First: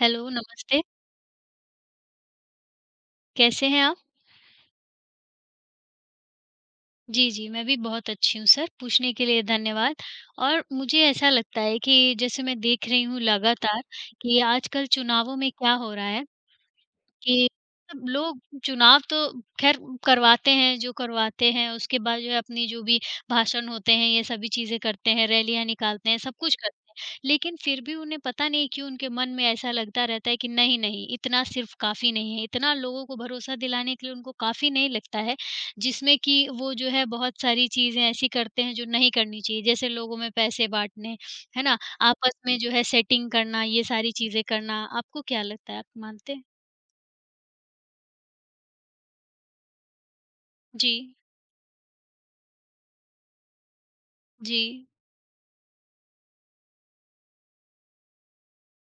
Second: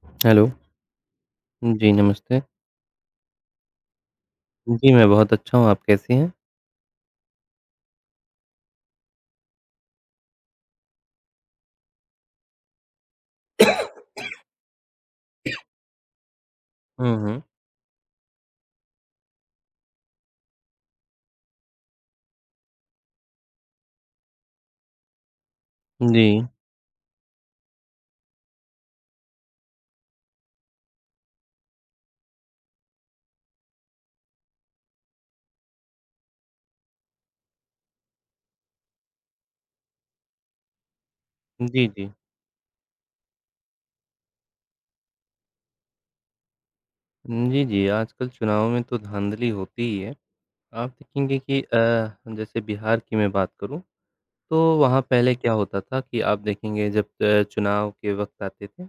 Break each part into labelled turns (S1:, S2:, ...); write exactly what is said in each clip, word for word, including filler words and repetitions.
S1: Hello,
S2: hello.
S1: नमस्ते।
S2: जी, नमस्ते।
S1: कैसे हैं आप?
S2: जी, मैं बहुत अच्छा हूँ, आप कैसी हैं?
S1: जी, जी, मैं भी बहुत अच्छी हूँ सर, पूछने के लिए धन्यवाद। और मुझे ऐसा लगता है कि जैसे मैं देख रही हूँ लगातार कि आजकल चुनावों में क्या हो रहा है
S2: हुँ, हुँ।
S1: कि सब लोग चुनाव तो ख़ैर करवाते हैं, जो करवाते हैं, उसके बाद जो है अपनी जो भी भाषण होते हैं, ये सभी चीज़ें करते हैं, रैलियाँ निकालते हैं,
S2: जी।
S1: सब कुछ करते हैं। लेकिन फिर भी उन्हें पता नहीं क्यों उनके मन में ऐसा लगता रहता है कि नहीं, नहीं, इतना सिर्फ़ काफ़ी नहीं है, इतना लोगों को भरोसा दिलाने के लिए उनको काफ़ी नहीं लगता है, जिसमें कि वो जो है बहुत सारी चीज़ें ऐसी करते हैं जो नहीं करनी चाहिए। जैसे लोगों में पैसे बाँटने, है ना?
S2: जी, जी।
S1: आपस में जो है सेटिंग करना, ये सारी चीज़ें करना। आपको क्या लगता है, आप मानते हैं?
S2: जी, जी, आजकल चुनाव में तो धाँधली होती ही है। आप
S1: जी।
S2: देखेंगे कि अ, जैसे बिहार की मैं बात करूँ, तो
S1: जी,
S2: वहाँ पहले क्या होता था कि आप देखेंगे जब अ, चुनाव के वक़्त आते थे,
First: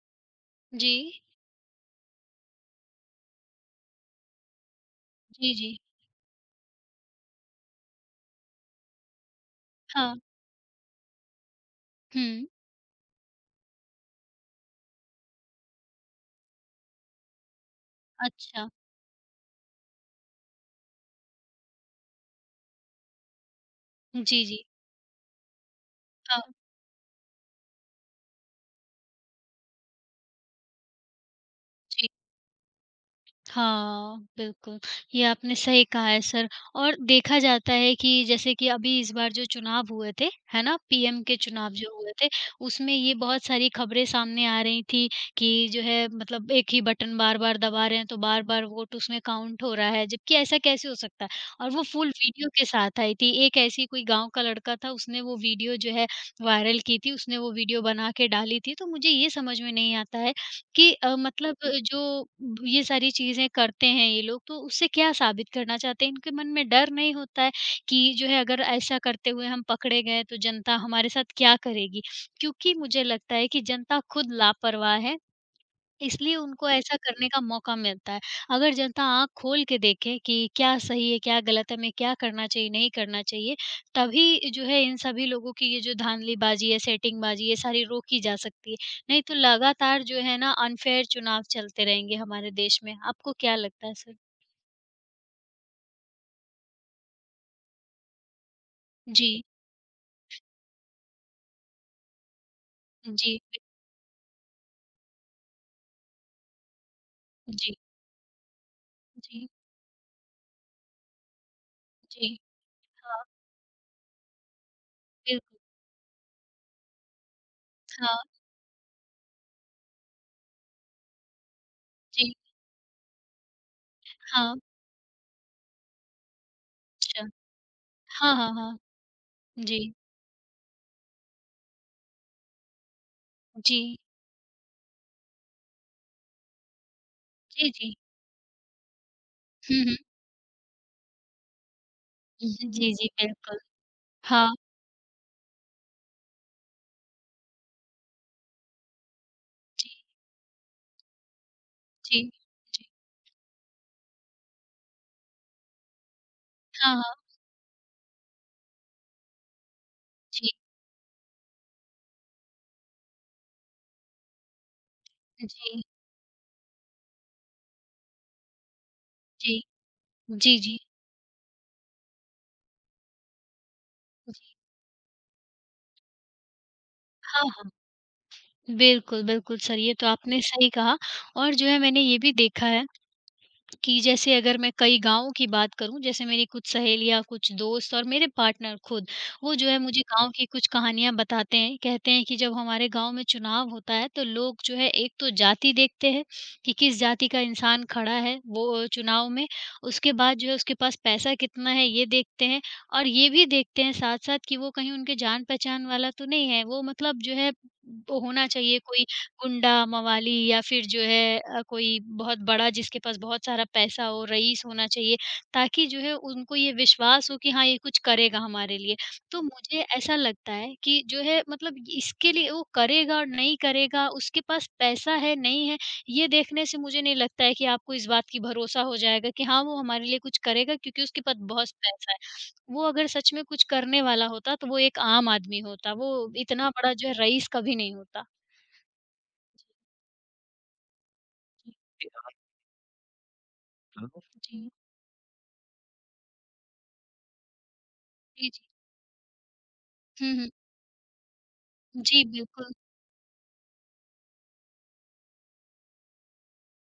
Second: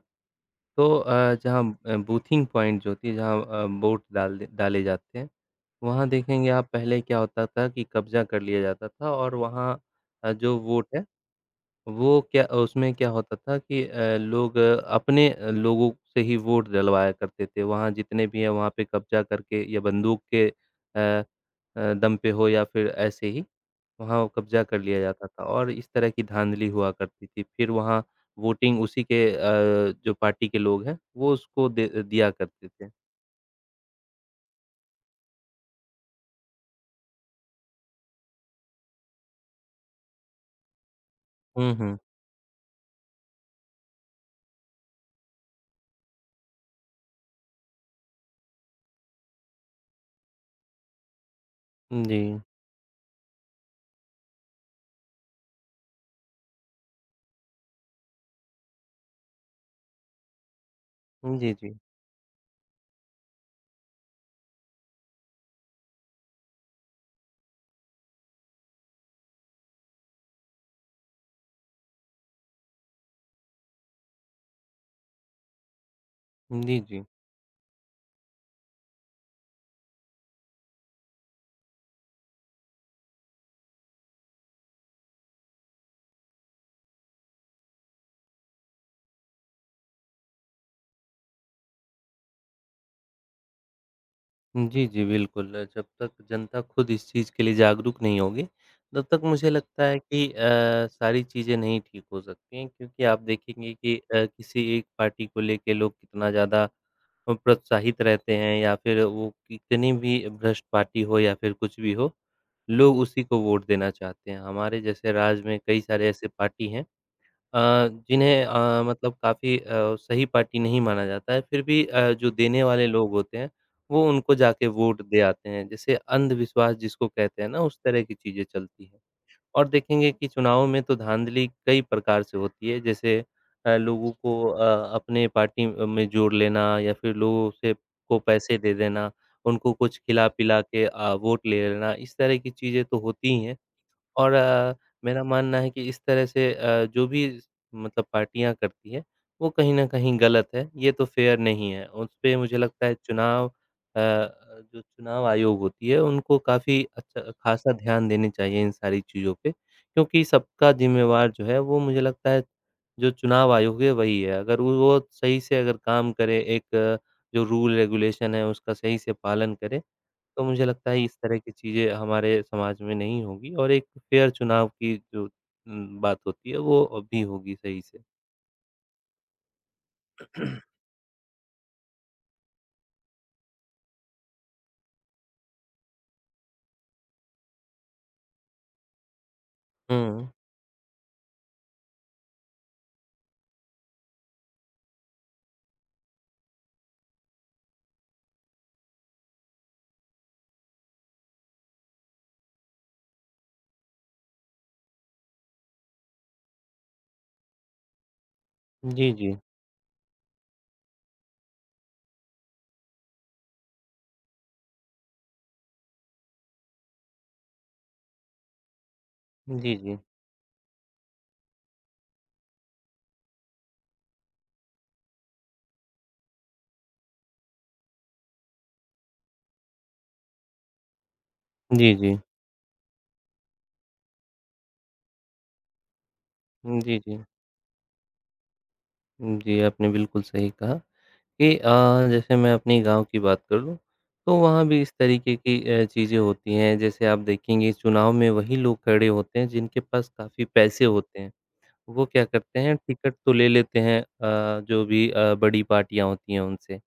S1: जी।
S2: तो अ, जहाँ अ, बूथिंग पॉइंट जो होती है, जहाँ अ, वोट डाल डाले जाते हैं,
S1: जी, जी।
S2: वहाँ देखेंगे आप पहले क्या होता था कि कब्ज़ा कर लिया जाता था और वहाँ
S1: हाँ।
S2: अ, जो वोट है वो क्या
S1: हुँ।
S2: उसमें क्या होता था कि अ, लोग अ, अपने अ, लोगों से ही वोट डलवाया करते थे। वहाँ जितने भी हैं
S1: अच्छा।
S2: वहाँ पे कब्ज़ा करके या बंदूक के अ अ, दम पे हो या फिर ऐसे ही वहाँ
S1: जी,
S2: कब्ज़ा
S1: जी।
S2: कर लिया जाता था और इस तरह की
S1: हाँ,
S2: धाँधली हुआ करती थी। फिर वहाँ वोटिंग उसी के अ, जो पार्टी के लोग हैं वो उसको दे
S1: जी।
S2: दिया करते थे।
S1: हाँ, बिल्कुल, ये आपने सही कहा है सर और देखा जाता है कि जैसे कि अभी इस बार जो चुनाव हुए थे, है ना? पीएम के
S2: हुँ,
S1: चुनाव जो
S2: हुँ।
S1: हुए थे, उसमें ये बहुत सारी खबरें सामने आ रही थी कि जो है मतलब एक ही बटन बार-बार दबा रहे हैं, तो बार-बार वोट उसमें काउंट हो रहा है, जबकि ऐसा कैसे हो सकता है? और वो फुल
S2: जी।
S1: वीडियो के साथ आई थी, एक ऐसी कोई गाँव का लड़का था, उसने वो वीडियो जो है वायरल की थी, उसने वो वीडियो बना के डाली थी, तो मुझे ये समझ में नहीं आता है कि अ,
S2: जी,
S1: मतलब
S2: जी।
S1: जो ये सारी चीज़ें करते हैं ये लोग, तो उससे क्या साबित करना चाहते हैं? इनके मन में डर नहीं होता है कि जो है अगर ऐसा करते हुए हम पकड़े गए तो जनता हमारे साथ क्या करेगी? क्योंकि मुझे लगता है कि जनता खुद लापरवाह है इसलिए उनको
S2: जी, जी।
S1: ऐसा
S2: जी
S1: करने का मौका मिलता है। अगर जनता आँख खोल के देखे कि क्या सही है, क्या गलत है, हमें क्या करना चाहिए, नहीं करना चाहिए, तभी जो है इन सभी लोगों की ये जो धाँधलीबाज़ी है, सेटिंगबाज़ी, ये सारी रोकी जा सकती है। नहीं तो लगातार जो है ना अनफ़ेयर चुनाव चलते रहेंगे हमारे देश में। आपको क्या लगता है सर?
S2: जी, जी, बिल्कुल। जब तक जनता खुद इस चीज़ के लिए जागरूक नहीं होगी, तब तक
S1: जी,
S2: मुझे लगता है कि अ, सारी चीज़ें नहीं ठीक हो सकती हैं क्योंकि आप
S1: जी, बिल
S2: देखेंगे कि अ, किसी एक पार्टी को लेके लोग कितना ज़्यादा अ,
S1: जी,
S2: प्रोत्साहित रहते हैं या फिर वो
S1: जी,
S2: कितनी भी भ्रष्ट पार्टी हो या फिर कुछ भी हो,
S1: जी।
S2: लोग उसी
S1: हाँ,
S2: को वोट देना चाहते हैं। हमारे जैसे राज्य
S1: बिल्कुल।
S2: में कई सारे ऐसे पार्टी हैं अ,
S1: हाँ,
S2: जिन्हें अ, मतलब काफ़ी अ, सही पार्टी नहीं माना जाता है, फिर भी अ, जो
S1: जी,
S2: देने वाले लोग होते हैं, वो उनको
S1: हाँ,
S2: जाके वोट दे आते हैं। जैसे अंधविश्वास जिसको
S1: अच्छा।
S2: कहते हैं ना, उस तरह की
S1: हाँ,
S2: चीज़ें
S1: हाँ, हाँ।
S2: चलती हैं। और
S1: जी,
S2: देखेंगे कि चुनाव में तो धाँधली कई प्रकार से होती है, जैसे अ,
S1: जी,
S2: लोगों को अ, अपने पार्टी में जोड़ लेना या फिर लोगों
S1: जी,
S2: से
S1: जी।
S2: को पैसे दे देना, उनको
S1: हुँ, हुँ।
S2: कुछ खिला-पिला के अ, वोट ले लेना, इस तरह की चीज़ें
S1: जी,
S2: तो
S1: जी,
S2: होती ही हैं।
S1: बिल्कुल।
S2: और
S1: हाँ।
S2: अ, मेरा मानना है कि इस तरह से अ, जो भी मतलब पार्टियाँ करती हैं, वो कहीं न
S1: जी,
S2: कहीं गलत है, ये तो फ़ेयर नहीं है।
S1: जी,
S2: उसपे मुझे लगता
S1: जी।
S2: है चुनाव अ, जो चुनाव आयोग होती है, उनको काफ़ी
S1: हाँ, हाँ।
S2: अच्छा ख़ासा ध्यान देने चाहिए इन सारी चीज़ों पे, क्योंकि
S1: जी,
S2: सबका ज़िम्मेवार जो है वो मुझे लगता है जो चुनाव आयोग है वही है। अगर वो वो सही से अगर
S1: जी,
S2: काम करे, एक अ, जो रूल रेगुलेशन है उसका सही से पालन
S1: जी।
S2: करे, तो
S1: जी,
S2: मुझे
S1: जी।
S2: लगता है इस तरह की चीज़ें हमारे समाज में नहीं होंगी और एक फेयर चुनाव की जो उम, बात होती है वो अ, भी
S1: हाँ,
S2: होगी
S1: हाँ।
S2: सही से।
S1: बिल्कुल, बिल्कुल सर, ये तो आपने सही कहा और जो है मैंने ये भी देखा है कि जैसे अगर मैं कई गाँव की बात करूँ, जैसे मेरी कुछ सहेलियाँ, कुछ दोस्त और मेरे पार्टनर खुद, वो जो है मुझे गाँव
S2: हुँ।
S1: की कुछ कहानियाँ बताते हैं। कहते हैं कि जब हमारे गाँव में चुनाव होता है तो लोग जो है एक तो जाति देखते हैं कि किस जाति का इंसान खड़ा है वो चुनाव में, उसके बाद जो है उसके पास पैसा कितना है ये देखते हैं और ये भी देखते हैं साथ-साथ कि वो कहीं उनके जान-पहचान वाला तो नहीं है। वो मतलब जो है वो होना चाहिए कोई
S2: जी, जी।
S1: गुंडा, मवाली या फिर जो है अ, कोई बहुत बड़ा जिसके पास बहुत सारा पैसा हो, रईस होना चाहिए, ताकि जो है उनको ये विश्वास हो कि हाँ, ये कुछ करेगा हमारे लिए। तो
S2: जी,
S1: मुझे
S2: जी।
S1: ऐसा लगता है कि जो है मतलब इसके लिए वो करेगा और नहीं करेगा, उसके पास पैसा है, नहीं है, ये देखने से मुझे नहीं लगता है कि आपको इस बात की भरोसा हो जाएगा कि हाँ, वो हमारे लिए कुछ करेगा क्योंकि उसके पास बहुत
S2: जी,
S1: पैसा
S2: जी।
S1: है। वो अगर सच में कुछ करने वाला होता, तो वो एक आम आदमी होता, वो इतना बड़ा
S2: जी,
S1: जो है
S2: जी।
S1: रईस कभी नहीं होता।
S2: जी, आपने बिल्कुल सही कहा कि अ, जैसे मैं अपने गाँव की बात कर लूँ, तो
S1: जी,
S2: वहाँ भी इस तरीके की अ, चीज़ें होती हैं। जैसे आप देखेंगे चुनाव में
S1: जी,
S2: वही
S1: जी।
S2: लोग खड़े होते हैं जिनके पास
S1: हुँ,
S2: काफ़ी
S1: हुँ।
S2: पैसे होते हैं। वो
S1: जी,
S2: क्या करते
S1: बिल्कुल।
S2: हैं टिकट तो ले लेते हैं अ, जो भी अ, बड़ी पार्टियाँ होती हैं उनसे।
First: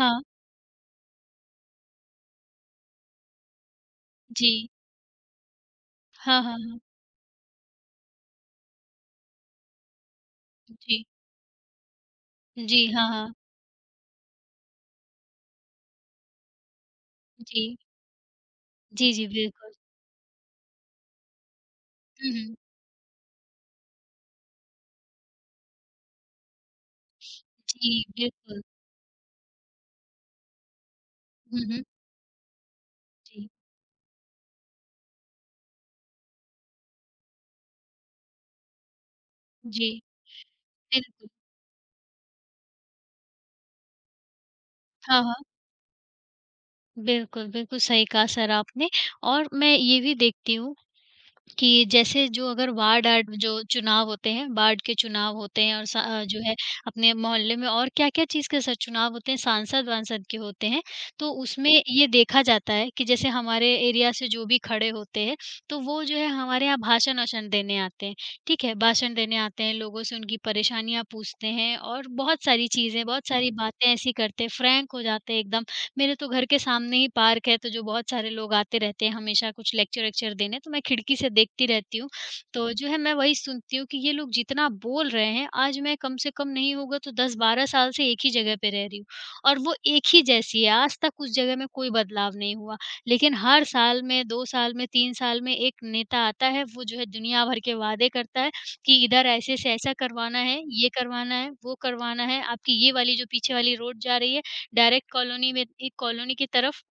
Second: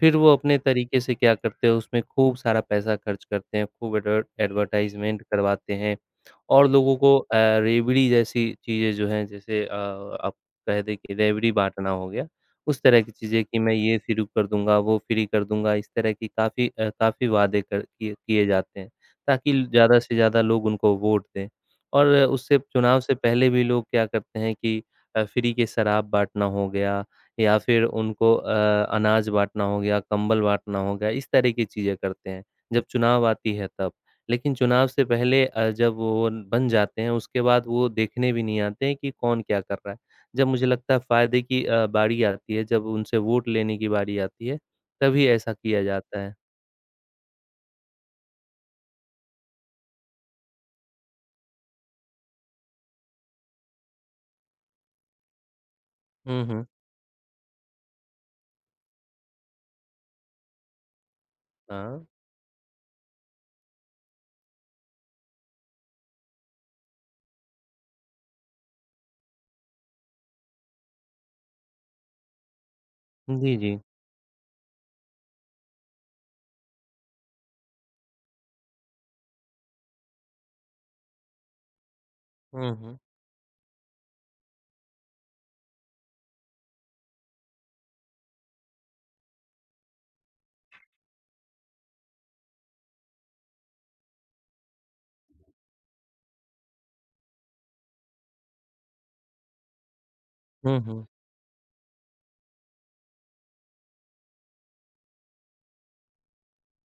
S2: फिर वो अपने तरीके से क्या करते हैं, उसमें खूब सारा पैसा खर्च करते हैं, खूब एडवर्ट
S1: जी।
S2: एडवर्टाइज़मेंट करवाते हैं
S1: हाँ, हाँ,
S2: और
S1: हाँ।
S2: लोगों को अ, रेवड़ी जैसी चीज़ें जो हैं, जैसे अ, आप कह दें
S1: जी।
S2: कि रेवड़ी बाँटना हो गया, उस
S1: जी,
S2: तरह
S1: हाँ,
S2: की
S1: हाँ।
S2: चीज़ें कि मैं ये शुरू कर दूँगा, वो फ्री कर दूँगा, इस तरह की काफ़ी अ, काफ़ी वादे
S1: जी।
S2: कर किए किए जाते हैं,
S1: जी, जी,
S2: ताकि
S1: बिल्कुल।
S2: ज़्यादा से ज़्यादा लोग उनको वोट दें और
S1: हुँ, हुँ।
S2: उससे चुनाव से पहले भी लोग क्या करते हैं कि अ, फ्री के शराब बाँटना हो गया या फिर
S1: जी,
S2: उनको अ,
S1: बिल्कुल।
S2: अनाज बाँटना हो गया, कंबल बाँटना हो गया, इस तरह
S1: हुँ,
S2: की
S1: हुँ।
S2: चीज़ें करते हैं, जब चुनाव
S1: जी,
S2: आती है तब। लेकिन चुनाव से पहले अ, जब वो बन जाते हैं, उसके बाद वो देखने भी नहीं आते हैं कि कौन क्या कर
S1: जी,
S2: रहा है। जब मुझे लगता है
S1: बिल्कुल।
S2: फ़ायदे की अ, बारी आती है, जब उनसे वोट लेने की बारी आती है,
S1: हाँ,
S2: तभी
S1: हाँ।
S2: ऐसा किया जाता है।
S1: बिल्कुल, बिल्कुल सही कहा सर आपने और मैं ये भी देखती हूँ कि जैसे जो अगर वार्ड आर्ड जो चुनाव होते हैं, वार्ड के चुनाव होते हैं और सा अ, जो
S2: हुँ,
S1: है
S2: हुँ।
S1: अपने मोहल्ले में और क्या-क्या चीज़ के स चुनाव होते हैं, सांसद-वांसद के होते हैं। तो उसमें
S2: हाँ।
S1: ये देखा जाता है कि जैसे हमारे एरिया से जो भी खड़े होते हैं, तो वो जो है हमारे यहाँ भाषण-वाषण देने आते हैं, ठीक है? भाषण देने आते हैं, लोगों से उनकी परेशानियाँ पूछते हैं और बहुत सारी चीज़ें, बहुत सारी
S2: जी, जी।
S1: बातें ऐसी करते हैं, फ्रैंक हो जाते हैं एकदम। मेरे तो घर के सामने ही पार्क है, तो जो बहुत सारे लोग आते रहते हैं हमेशा कुछ लेक्चर-वेक्चर देने, तो मैं खिड़की से देखती रहती हूँ।
S2: हुँ,
S1: तो जो
S2: हुँ।
S1: है मैं वही सुनती हूँ कि ये लोग जितना बोल रहे हैं, आज मैं कम से कम नहीं होगा तो दस बारह साल से एक ही जगह पे रह रही हूँ और वो एक ही जैसी है, आज तक उस जगह में कोई बदलाव नहीं हुआ। लेकिन हर साल में, दो साल में, तीन साल में एक नेता आता है, वो जो है दुनिया भर के वादे करता है कि इधर ऐसे से ऐसा करवाना है,
S2: हुँ,
S1: ये
S2: हुँ।
S1: करवाना है, वो करवाना है, आपकी ये वाली जो पीछे वाली रोड जा रही है डायरेक्ट कॉलोनी में एक कॉलोनी की तरफ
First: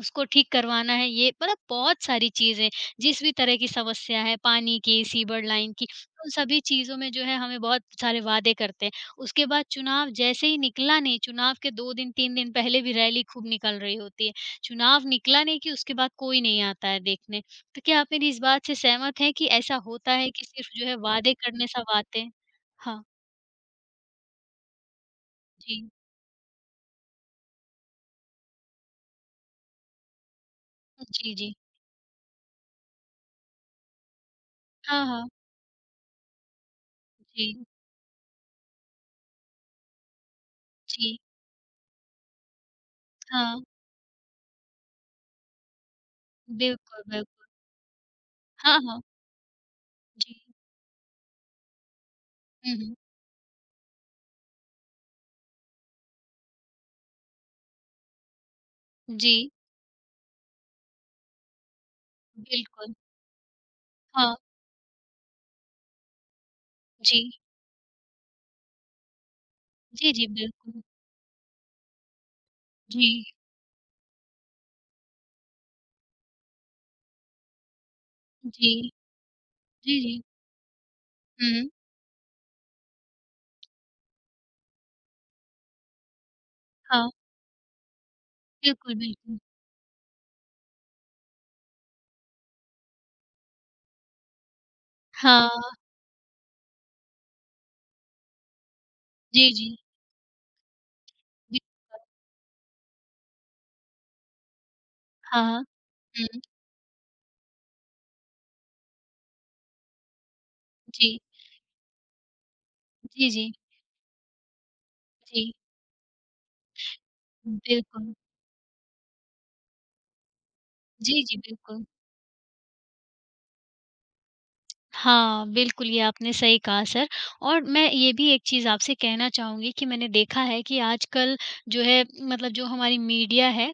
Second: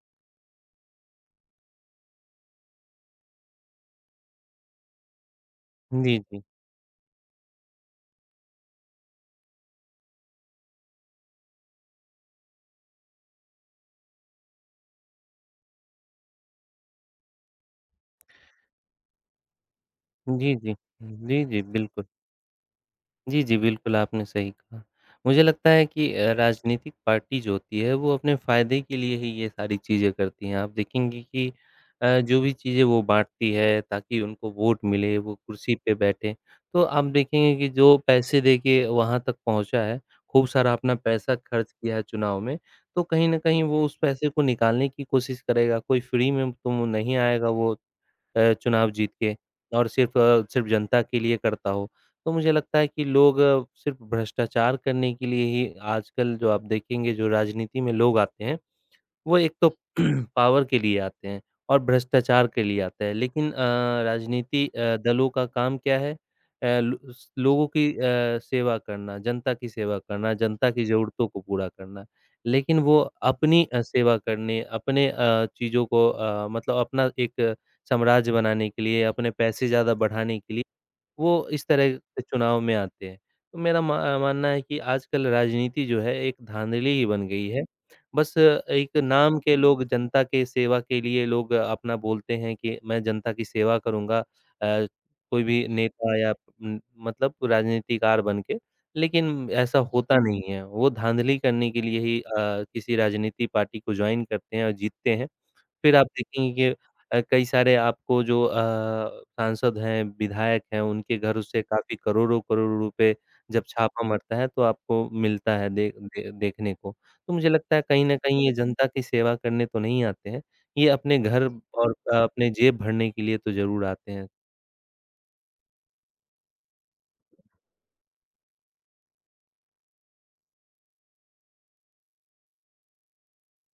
S1: उसको ठीक करवाना है ये मतलब बहुत सारी चीज़ें, जिस भी तरह की समस्या है पानी की, सीवर लाइन की,
S2: जी,
S1: उन
S2: जी।
S1: सभी चीज़ों में जो है हमें बहुत सारे वादे करते हैं। उसके बाद चुनाव जैसे ही निकला नहीं, चुनाव के दो दिन तीन दिन पहले भी रैली खूब निकल रही होती है। चुनाव निकला नहीं कि उसके बाद कोई नहीं आता है देखने। तो क्या आप मेरी इस बात से सहमत हैं कि ऐसा होता है कि
S2: जी,
S1: सिर्फ़
S2: जी।
S1: जो है वादे
S2: जी, जी,
S1: करने सा
S2: बिल्कुल।
S1: वाते हाँ,
S2: जी, जी, बिल्कुल आपने सही कहा। मुझे लगता है
S1: जी।
S2: कि अ, राजनीतिक पार्टी जो होती है वो अपने फ़ायदे के लिए ही ये सारी चीज़ें करती हैं। आप देखेंगे
S1: जी,
S2: कि
S1: जी।
S2: अ, जो भी चीज़ें वो बाँटती है ताकि उनको वोट
S1: हाँ,
S2: मिले,
S1: हाँ।
S2: वो कुर्सी पे बैठे। तो आप देखेंगे
S1: जी,
S2: कि जो पैसे दे के वहाँ तक पहुँचा है, खूब सारा अपना
S1: जी।
S2: पैसा खर्च किया है चुनाव में, तो कहीं न
S1: हाँ।
S2: कहीं वो उस पैसे को निकालने की कोशिश करेगा। कोई फ्री में तो
S1: बिल्कुल,
S2: नहीं
S1: बिल्कुल।
S2: आएगा वो अ,
S1: हाँ,
S2: चुनाव
S1: हाँ।
S2: जीत के और सिर्फ़
S1: जी।
S2: अ, सिर्फ़ जनता के लिए करता हो। तो मुझे
S1: हुँ,
S2: लगता है
S1: हुँ।
S2: कि लोग सिर्फ़ भ्रष्टाचार करने के लिए ही आजकल जो आप देखेंगे जो राजनीति में लोग आते हैं वो
S1: जी,
S2: एक तो पावर के लिए आते हैं और भ्रष्टाचार के लिए
S1: बिल्कुल।
S2: आता है लेकिन अ,
S1: हाँ,
S2: राजनीति अ, दलों का काम क्या है अ, लो
S1: जी।
S2: स लोगों की अ, सेवा करना, जनता की सेवा
S1: जी, जी,
S2: करना, जनता
S1: बिल्कुल।
S2: की ज़रूरतों को पूरा करना। लेकिन वो
S1: जी,
S2: अपनी अ, सेवा करने, अपने अ, चीज़ों को अ, मतलब अपना एक साम्राज्य बनाने
S1: जी,
S2: के लिए, अपने पैसे ज़्यादा
S1: जी, जी।
S2: बढ़ाने के लिए वो इस
S1: हुँ,
S2: तरह के चुनाव में आते हैं। तो मेरा मा मानना है कि आजकल राजनीति जो है एक धाँधली ही
S1: हाँ,
S2: बन गई है। बस
S1: बिल्कुल,
S2: एक नाम
S1: बिल्कुल।
S2: के लोग जनता के सेवा के लिए लोग अपना बोलते हैं कि मैं जनता की सेवा करूँगा अ, कोई
S1: हाँ,
S2: भी नेता या उम, मतलब राजनीतिकार बन के। लेकिन
S1: जी, जी,
S2: ऐसा होता नहीं है। वो धाँधली करने के लिए
S1: बिल्कुल।
S2: ही अ, किसी राजनीति पार्टी को जॉइन करते हैं और जीतते हैं।
S1: हाँ, हाँ।
S2: फिर आप
S1: हुँ,
S2: देखेंगे कि अ, कई सारे आपको जो अ, सांसद हैं, विधायक हैं, उनके
S1: जी,
S2: घरों से काफ़ी करोड़ों-करोड़ों रुपए
S1: जी, जी,
S2: जब छापा मरता है, तो आपको
S1: जी,
S2: मिलता है दे दे देखने को। तो मुझे लगता है कहीं
S1: बिल्कुल।
S2: न कहीं ये जनता की सेवा करने तो नहीं आते हैं, ये अपने
S1: जी, जी,
S2: घर
S1: बिल्कुल।
S2: और अ, अपने जेब भरने के लिए तो ज़रूर आते हैं।
S1: हाँ, बिल्कुल ये आपने सही कहा सर और मैं ये भी एक चीज़ आपसे कहना चाहूँगी कि मैंने देखा है कि आजकल जो है मतलब जो हमारी मीडिया है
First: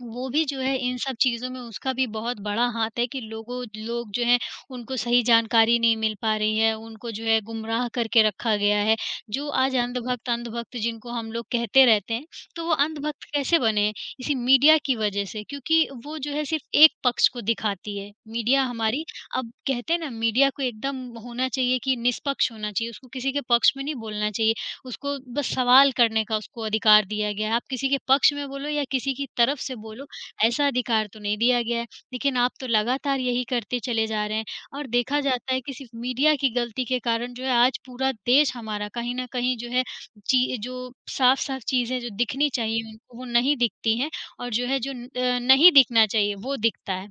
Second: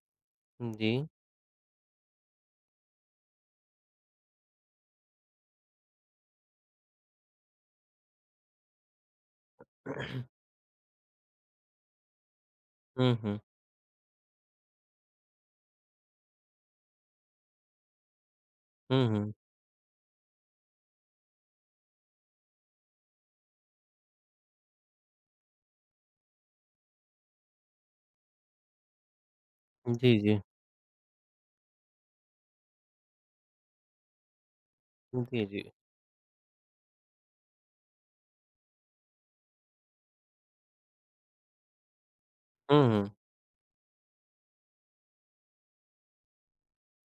S1: वो भी जो है
S2: जी।
S1: इन सब चीज़ों में उसका भी बहुत बड़ा हाथ है कि लोगों लोग जो हैं उनको सही जानकारी नहीं मिल पा रही है, उनको जो है गुमराह करके रखा गया है। जो आज अंधभक्त, अंधभक्त जिनको हम लोग कहते रहते हैं, तो वो
S2: हुँ,
S1: अंधभक्त
S2: हुँ।
S1: कैसे बने? हैं? इसी मीडिया की वज़ह से क्योंकि वो जो है सिर्फ़ एक पक्ष को दिखाती है। मीडिया हमारी
S2: हुँ, हुँ।
S1: अब कहते हैं ना मीडिया को एकदम होना चाहिए कि निष्पक्ष होना चाहिए, उसको किसी के पक्ष में नहीं बोलना चाहिए। उसको बस सवाल करने का उसको अधिकार दिया गया है। आप किसी के पक्ष में बोलो या किसी की तरफ से बोलो,
S2: जी, जी।
S1: ऐसा अधिकार तो नहीं दिया गया है। लेकिन आप तो लगातार यही करते चले जा रहे हैं और देखा
S2: जी,
S1: जाता है
S2: जी।
S1: कि सिर्फ़ मीडिया की गलती के कारण जो है आज पूरा देश हमारा कहीं न कहीं जो है ची जो साफ-साफ चीज़ें जो दिखनी चाहिए
S2: हुँ, हुँ।
S1: उनको वो नहीं दिखती हैं और जो है जो न अ, नहीं दिखना चाहिए वो दिखता है।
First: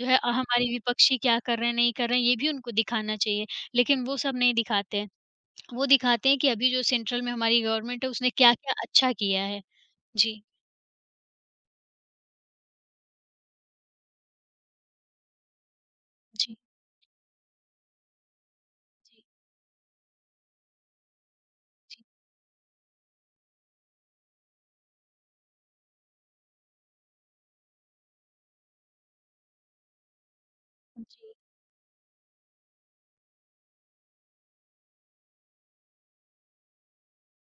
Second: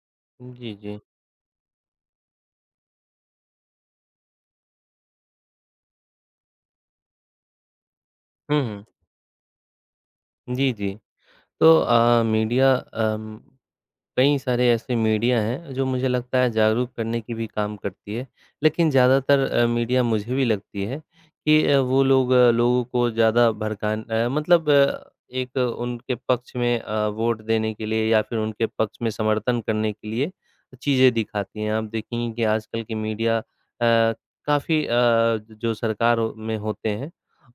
S1: जो है अ, हमारे
S2: जी, जी।
S1: विपक्षी क्या कर रहे हैं, नहीं कर रहे हैं, ये भी उनको दिखाना चाहिए, लेकिन वो सब नहीं दिखाते हैं। वो दिखाते हैं कि अभी जो सेंट्रल में हमारी गवर्नमेंट है उसने
S2: हुँ,
S1: क्या-क्या
S2: हुँ।
S1: अच्छा किया है। जी,
S2: जी, जी। तो अ, मीडिया अम कई सारे ऐसे मीडिया हैं जो मुझे लगता है
S1: जी,
S2: जागरूक करने की भी काम करती है। लेकिन
S1: जी,
S2: ज़्यादातर अ, मीडिया मुझे भी लगती है कि अ,
S1: जी,
S2: वो लोग अ, लोगों को ज़्यादा भड़कान अ, मतलब अ, एक उनके पक्ष में अ, वोट देने के लिए या फिर उनके पक्ष में समर्थन करने के लिए चीज़ें दिखाती हैं। आप देखेंगे कि आजकल की मीडिया अ, काफ़ी अ, जो सरकार हो- में होते हैं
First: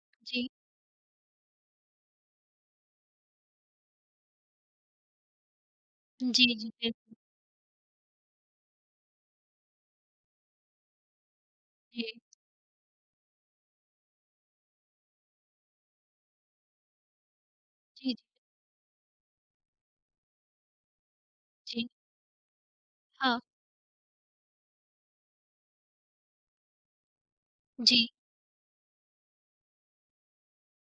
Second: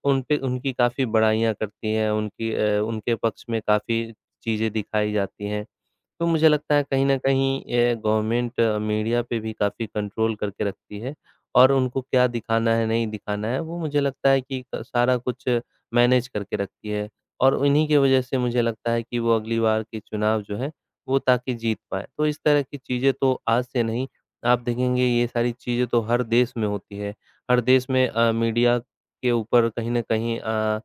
S2: उन पे
S1: जी,
S2: उनकी काफ़ी बड़ाइयाँ करती है, उनकी अ, उनके पक्ष में काफ़ी चीज़ें दिखाई जाती हैं। तो
S1: जी,
S2: मुझे
S1: जी, जी,
S2: लगता है कहीं
S1: बिल्कुल।
S2: न कहीं ये गवर्नमेंट मीडिया पे भी काफ़ी कंट्रोल करके रखती है और उनको
S1: जी,
S2: क्या दिखाना है, नहीं दिखाना है, वो मुझे लगता है कि क सारा कुछ मैनेज करके रखती है और उन्हीं की
S1: जी,
S2: वजह से मुझे लगता है कि वो अगली बार के चुनाव जो हैं, वो ताकि जीत
S1: जी,
S2: पाएँ। तो इस तरह की चीज़ें तो
S1: हाँ,
S2: आज से नहीं, आप देखेंगे ये सारी चीज़ें तो हर देश में होती है। हर देश में
S1: जी,
S2: अ, मीडिया के ऊपर कहीं न कहीं अ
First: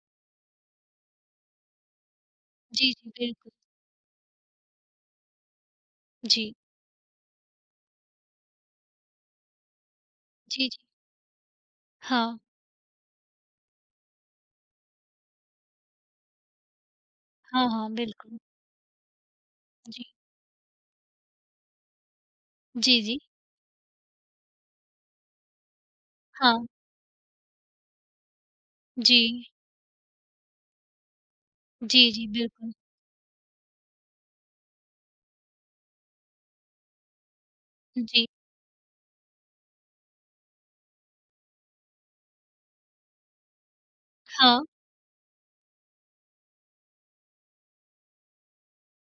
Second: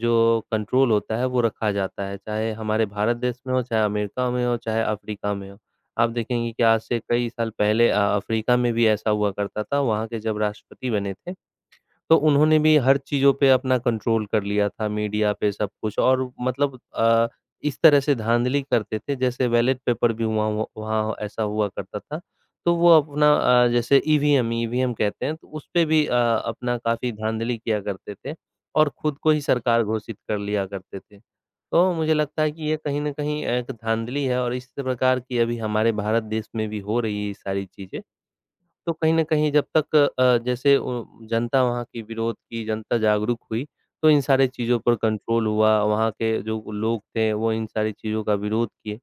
S2: जो कंट्रोल होता है वो रखा जाता है, चाहे हमारे
S1: जी, जी,
S2: भारत देश
S1: बिल्कुल।
S2: में हो, चाहे अमेरिका में हो, चाहे अफ़्रीका में हो। आप देखेंगे
S1: जी,
S2: कि आज से कई साल पहले अ, अफ़्रीका में भी ऐसा हुआ करता था, वहाँ के जब
S1: जी, जी,
S2: राष्ट्रपति बने थे तो
S1: हाँ,
S2: उन्होंने भी हर चीज़ों पे अपना कंट्रोल कर लिया था, मीडिया पे सब कुछ और मतलब अ,
S1: हाँ,
S2: इस
S1: हाँ,
S2: तरह से
S1: बिल्कुल।
S2: धाँधली करते थे जैसे बैलेट
S1: जी,
S2: पेपर भी हुआ हुआ वहाँ ऐसा हुआ करता था। तो वो
S1: जी, जी,
S2: अपना अ, जैसे ईवीएम ईवीएम कहते हैं तो उसपे भी अ,
S1: हाँ,
S2: अपना काफ़ी धाँधली किया करते थे और खुद को ही
S1: जी,
S2: सरकार घोषित कर लिया करते थे। तो
S1: जी,
S2: मुझे
S1: जी,
S2: लगता है कि
S1: बिल्कुल।
S2: ये कहीं न कहीं एक धाँधली है और इस प्रकार की अभी हमारे भारत देश में भी हो रही है ये सारी चीज़ें।
S1: जी,
S2: तो कहीं न कहीं जब तक अ, जैसे ओ जनता वहाँ की विरोध की जनता जागरूक हुई, तो इन सारी
S1: हाँ,
S2: चीज़ों पर कंट्रोल हुआ, वहाँ के जो लोग थे वो इन सारी चीज़ों का विरोध किए।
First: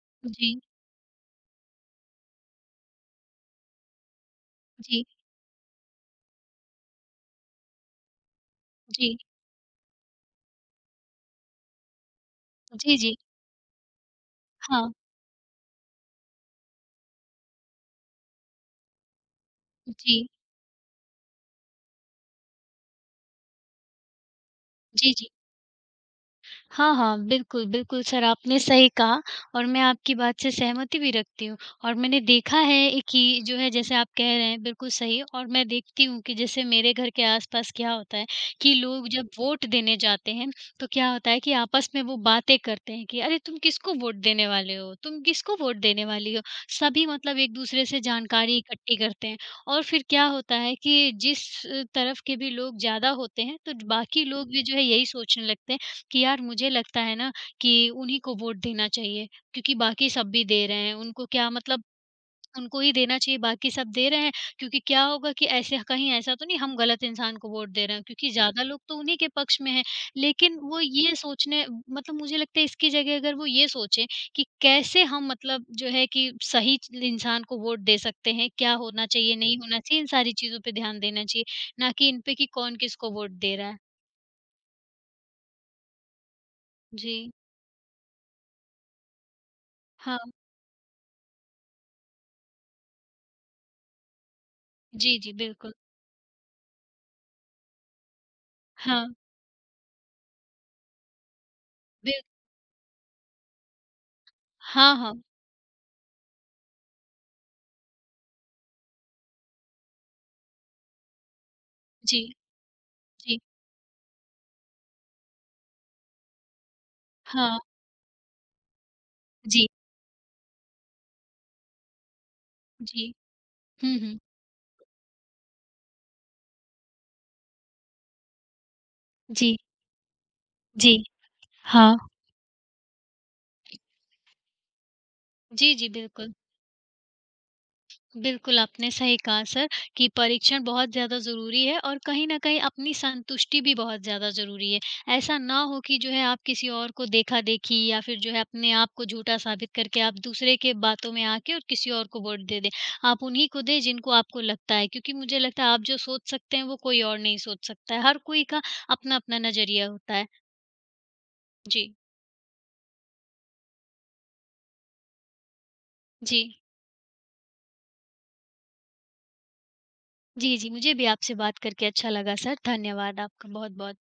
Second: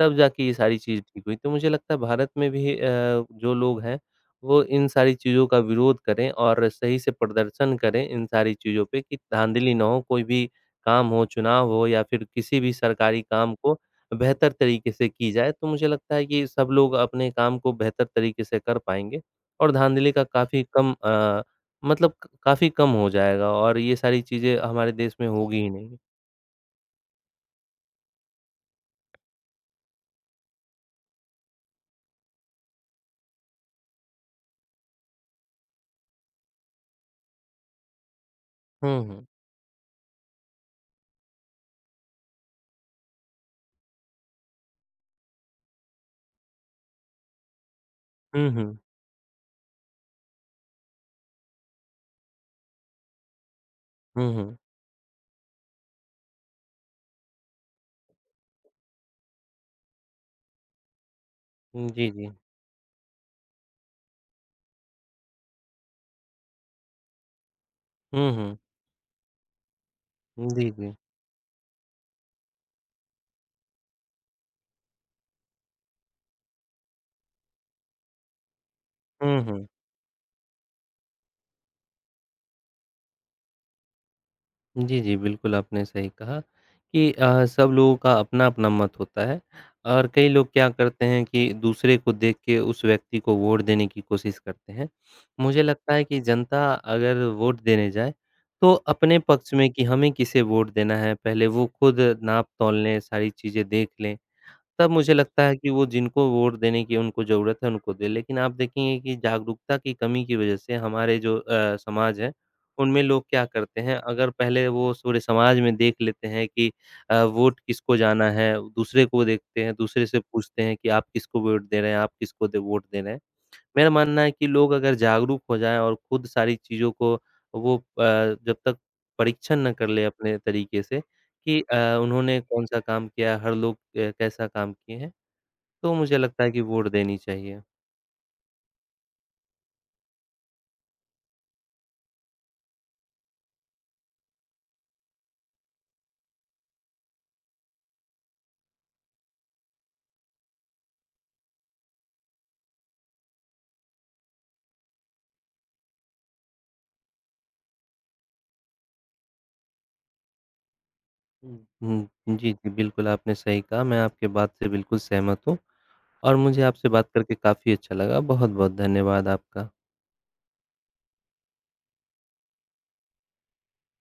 S2: तब जाके ये
S1: जी,
S2: सारी चीज़ ठीक हुई। तो मुझे लगता है भारत में भी अ, जो लोग हैं, वो इन
S1: जी,
S2: सारी चीज़ों का विरोध करें और सही से प्रदर्शन करें इन सारी चीज़ों पे कि
S1: जी,
S2: धाँधली ना हो, कोई भी काम हो, चुनाव हो या फिर किसी भी
S1: जी, जी,
S2: सरकारी काम को बेहतर
S1: हाँ,
S2: तरीके से की जाए। तो मुझे लगता है कि सब लोग अपने काम को बेहतर तरीके से कर पाएँगे और धाँधली का
S1: जी,
S2: काफ़ी कम अ, मतलब क काफ़ी कम हो जाएगा और ये सारी चीज़ें हमारे
S1: जी,
S2: देश में
S1: जी।
S2: होगी ही नहीं।
S1: हाँ, हाँ, बिल्कुल, बिल्कुल सर आपने सही कहा और मैं आपकी बात से सहमति भी रखती हूँ और मैंने देखा है कि जो है जैसे आप कह रहे हैं बिल्कुल सही और मैं देखती हूँ कि जैसे मेरे घर के आस-पास क्या होता है कि
S2: हुँ,
S1: लोग
S2: हुँ।
S1: जब वोट देने जाते हैं, तो क्या होता है कि आपस में वो बातें करते हैं कि अरे तुम किसको वोट देने वाले हो? तुम किसको वोट देने वाली हो? सभी मतलब एक-दूसरे से
S2: हुँ,
S1: जानकारी
S2: हुँ।
S1: इकट्ठी करते हैं और फिर क्या होता है कि जिस तरफ के भी लोग ज़्यादा होते हैं, तो बाकी
S2: हुँ,
S1: लोग
S2: हुँ।
S1: भी जो है यही सोचने लगते हैं कि यार मुझे लगता है ना कि उन्हीं को वोट देना चाहिए क्योंकि बाकी सब भी दे रहे हैं। उनको क्या मतलब
S2: जी, जी।
S1: उनको ही देना चाहिए बाकी सब दे रहे हैं क्योंकि क्या होगा कि ऐसे कहीं ऐसा तो नहीं हम गलत इंसान को वोट दे रहे हैं
S2: हुँ,
S1: क्योंकि
S2: हुँ।
S1: ज़्यादा लोग तो उन्हीं के पक्ष में हैं। लेकिन
S2: जी,
S1: वो
S2: जी।
S1: ये सोचने मतलब मुझे लगता है इसकी जगह अगर वो ये सोचें कि कैसे हम मतलब जो है कि सही च इंसान को वोट दे सकते हैं, क्या होना चाहिए,
S2: हुँ,
S1: नहीं
S2: हुँ।
S1: होना चाहिए, इन सारी चीज़ों पे ध्यान देना चाहिए, ना कि इन पे कि कौन किसको वोट दे रहा है।
S2: जी, जी, बिल्कुल आपने सही कहा कि
S1: जी।
S2: अ, सब लोगों का अपना-अपना मत होता है और
S1: हाँ।
S2: कई लोग क्या करते हैं कि दूसरे को देख के उस व्यक्ति को वोट देने की कोशिश करते हैं।
S1: जी, जी,
S2: मुझे
S1: बिल्कुल।
S2: लगता है कि जनता अगर वोट देने जाए, तो
S1: हाँ,
S2: अपने पक्ष में कि हमें किसे वोट देना है, पहले वो खुद
S1: बिल
S2: नाप-तौल लें, सारी चीज़ें देख लें। तब
S1: हाँ,
S2: मुझे
S1: हाँ।
S2: लगता है कि वो जिनको वोट देने की उनको ज़रूरत है, उनको दें। लेकिन आप देखेंगे कि जागरूकता की कमी की वजह से हमारे जो अ, समाज
S1: जी,
S2: है, उनमें लोग
S1: जी।
S2: क्या करते हैं, अगर पहले वो सूरे समाज में देख लेते हैं कि अ,
S1: हाँ,
S2: वोट किसको जाना है, दूसरे को देखते
S1: जी,
S2: हैं, दूसरे से पूछते हैं कि आप किसको वोट दे रहे हैं, आप किसको दे वोट दे रहे
S1: जी।
S2: हैं। मेरा
S1: हुँ, हुँ।
S2: मानना है कि लोग अगर जागरूक हो जाएँ और खुद सारी चीज़ों को वो अ, जब तक परीक्षण
S1: जी,
S2: ना कर ले अपने तरीके
S1: जी।
S2: से कि अ,
S1: हाँ।
S2: उन्होंने कौन-सा काम किया, हर लोग अ, कैसा काम किए हैं,
S1: जी, जी,
S2: तो मुझे
S1: बिल्कुल।
S2: लगता है कि वोट देनी चाहिए।
S1: बिल्कुल, आपने सही कहा सर कि परीक्षण बहुत ज़्यादा ज़रूरी है और कहीं न कहीं अपनी संतुष्टि भी बहुत ज़्यादा ज़रूरी है। ऐसा ना हो कि जो है आप किसी और को देखा-देखी या फिर जो है अपने आप को झूठा साबित करके आप दूसरे के बातों में आके और किसी और को वोट दे दें। आप उन्हीं को दें जिनको आपको लगता है क्योंकि मुझे लगता है आप जो सोच सकते हैं वो कोई और नहीं सोच सकता है। हर कोई का अपना-अपना नज़रिया होता है।
S2: हुँ।
S1: जी,
S2: हुँ, जी, जी, बिल्कुल आपने सही कहा, मैं आपके बात से बिल्कुल सहमत हूँ और
S1: जी।
S2: मुझे आपसे बात करके काफ़ी अच्छा लगा। बहुत-बहुत धन्यवाद आपका।
S1: जी, जी, मुझे भी आपसे बात करके अच्छा लगा सर। धन्यवाद आपका बहुत-बहुत।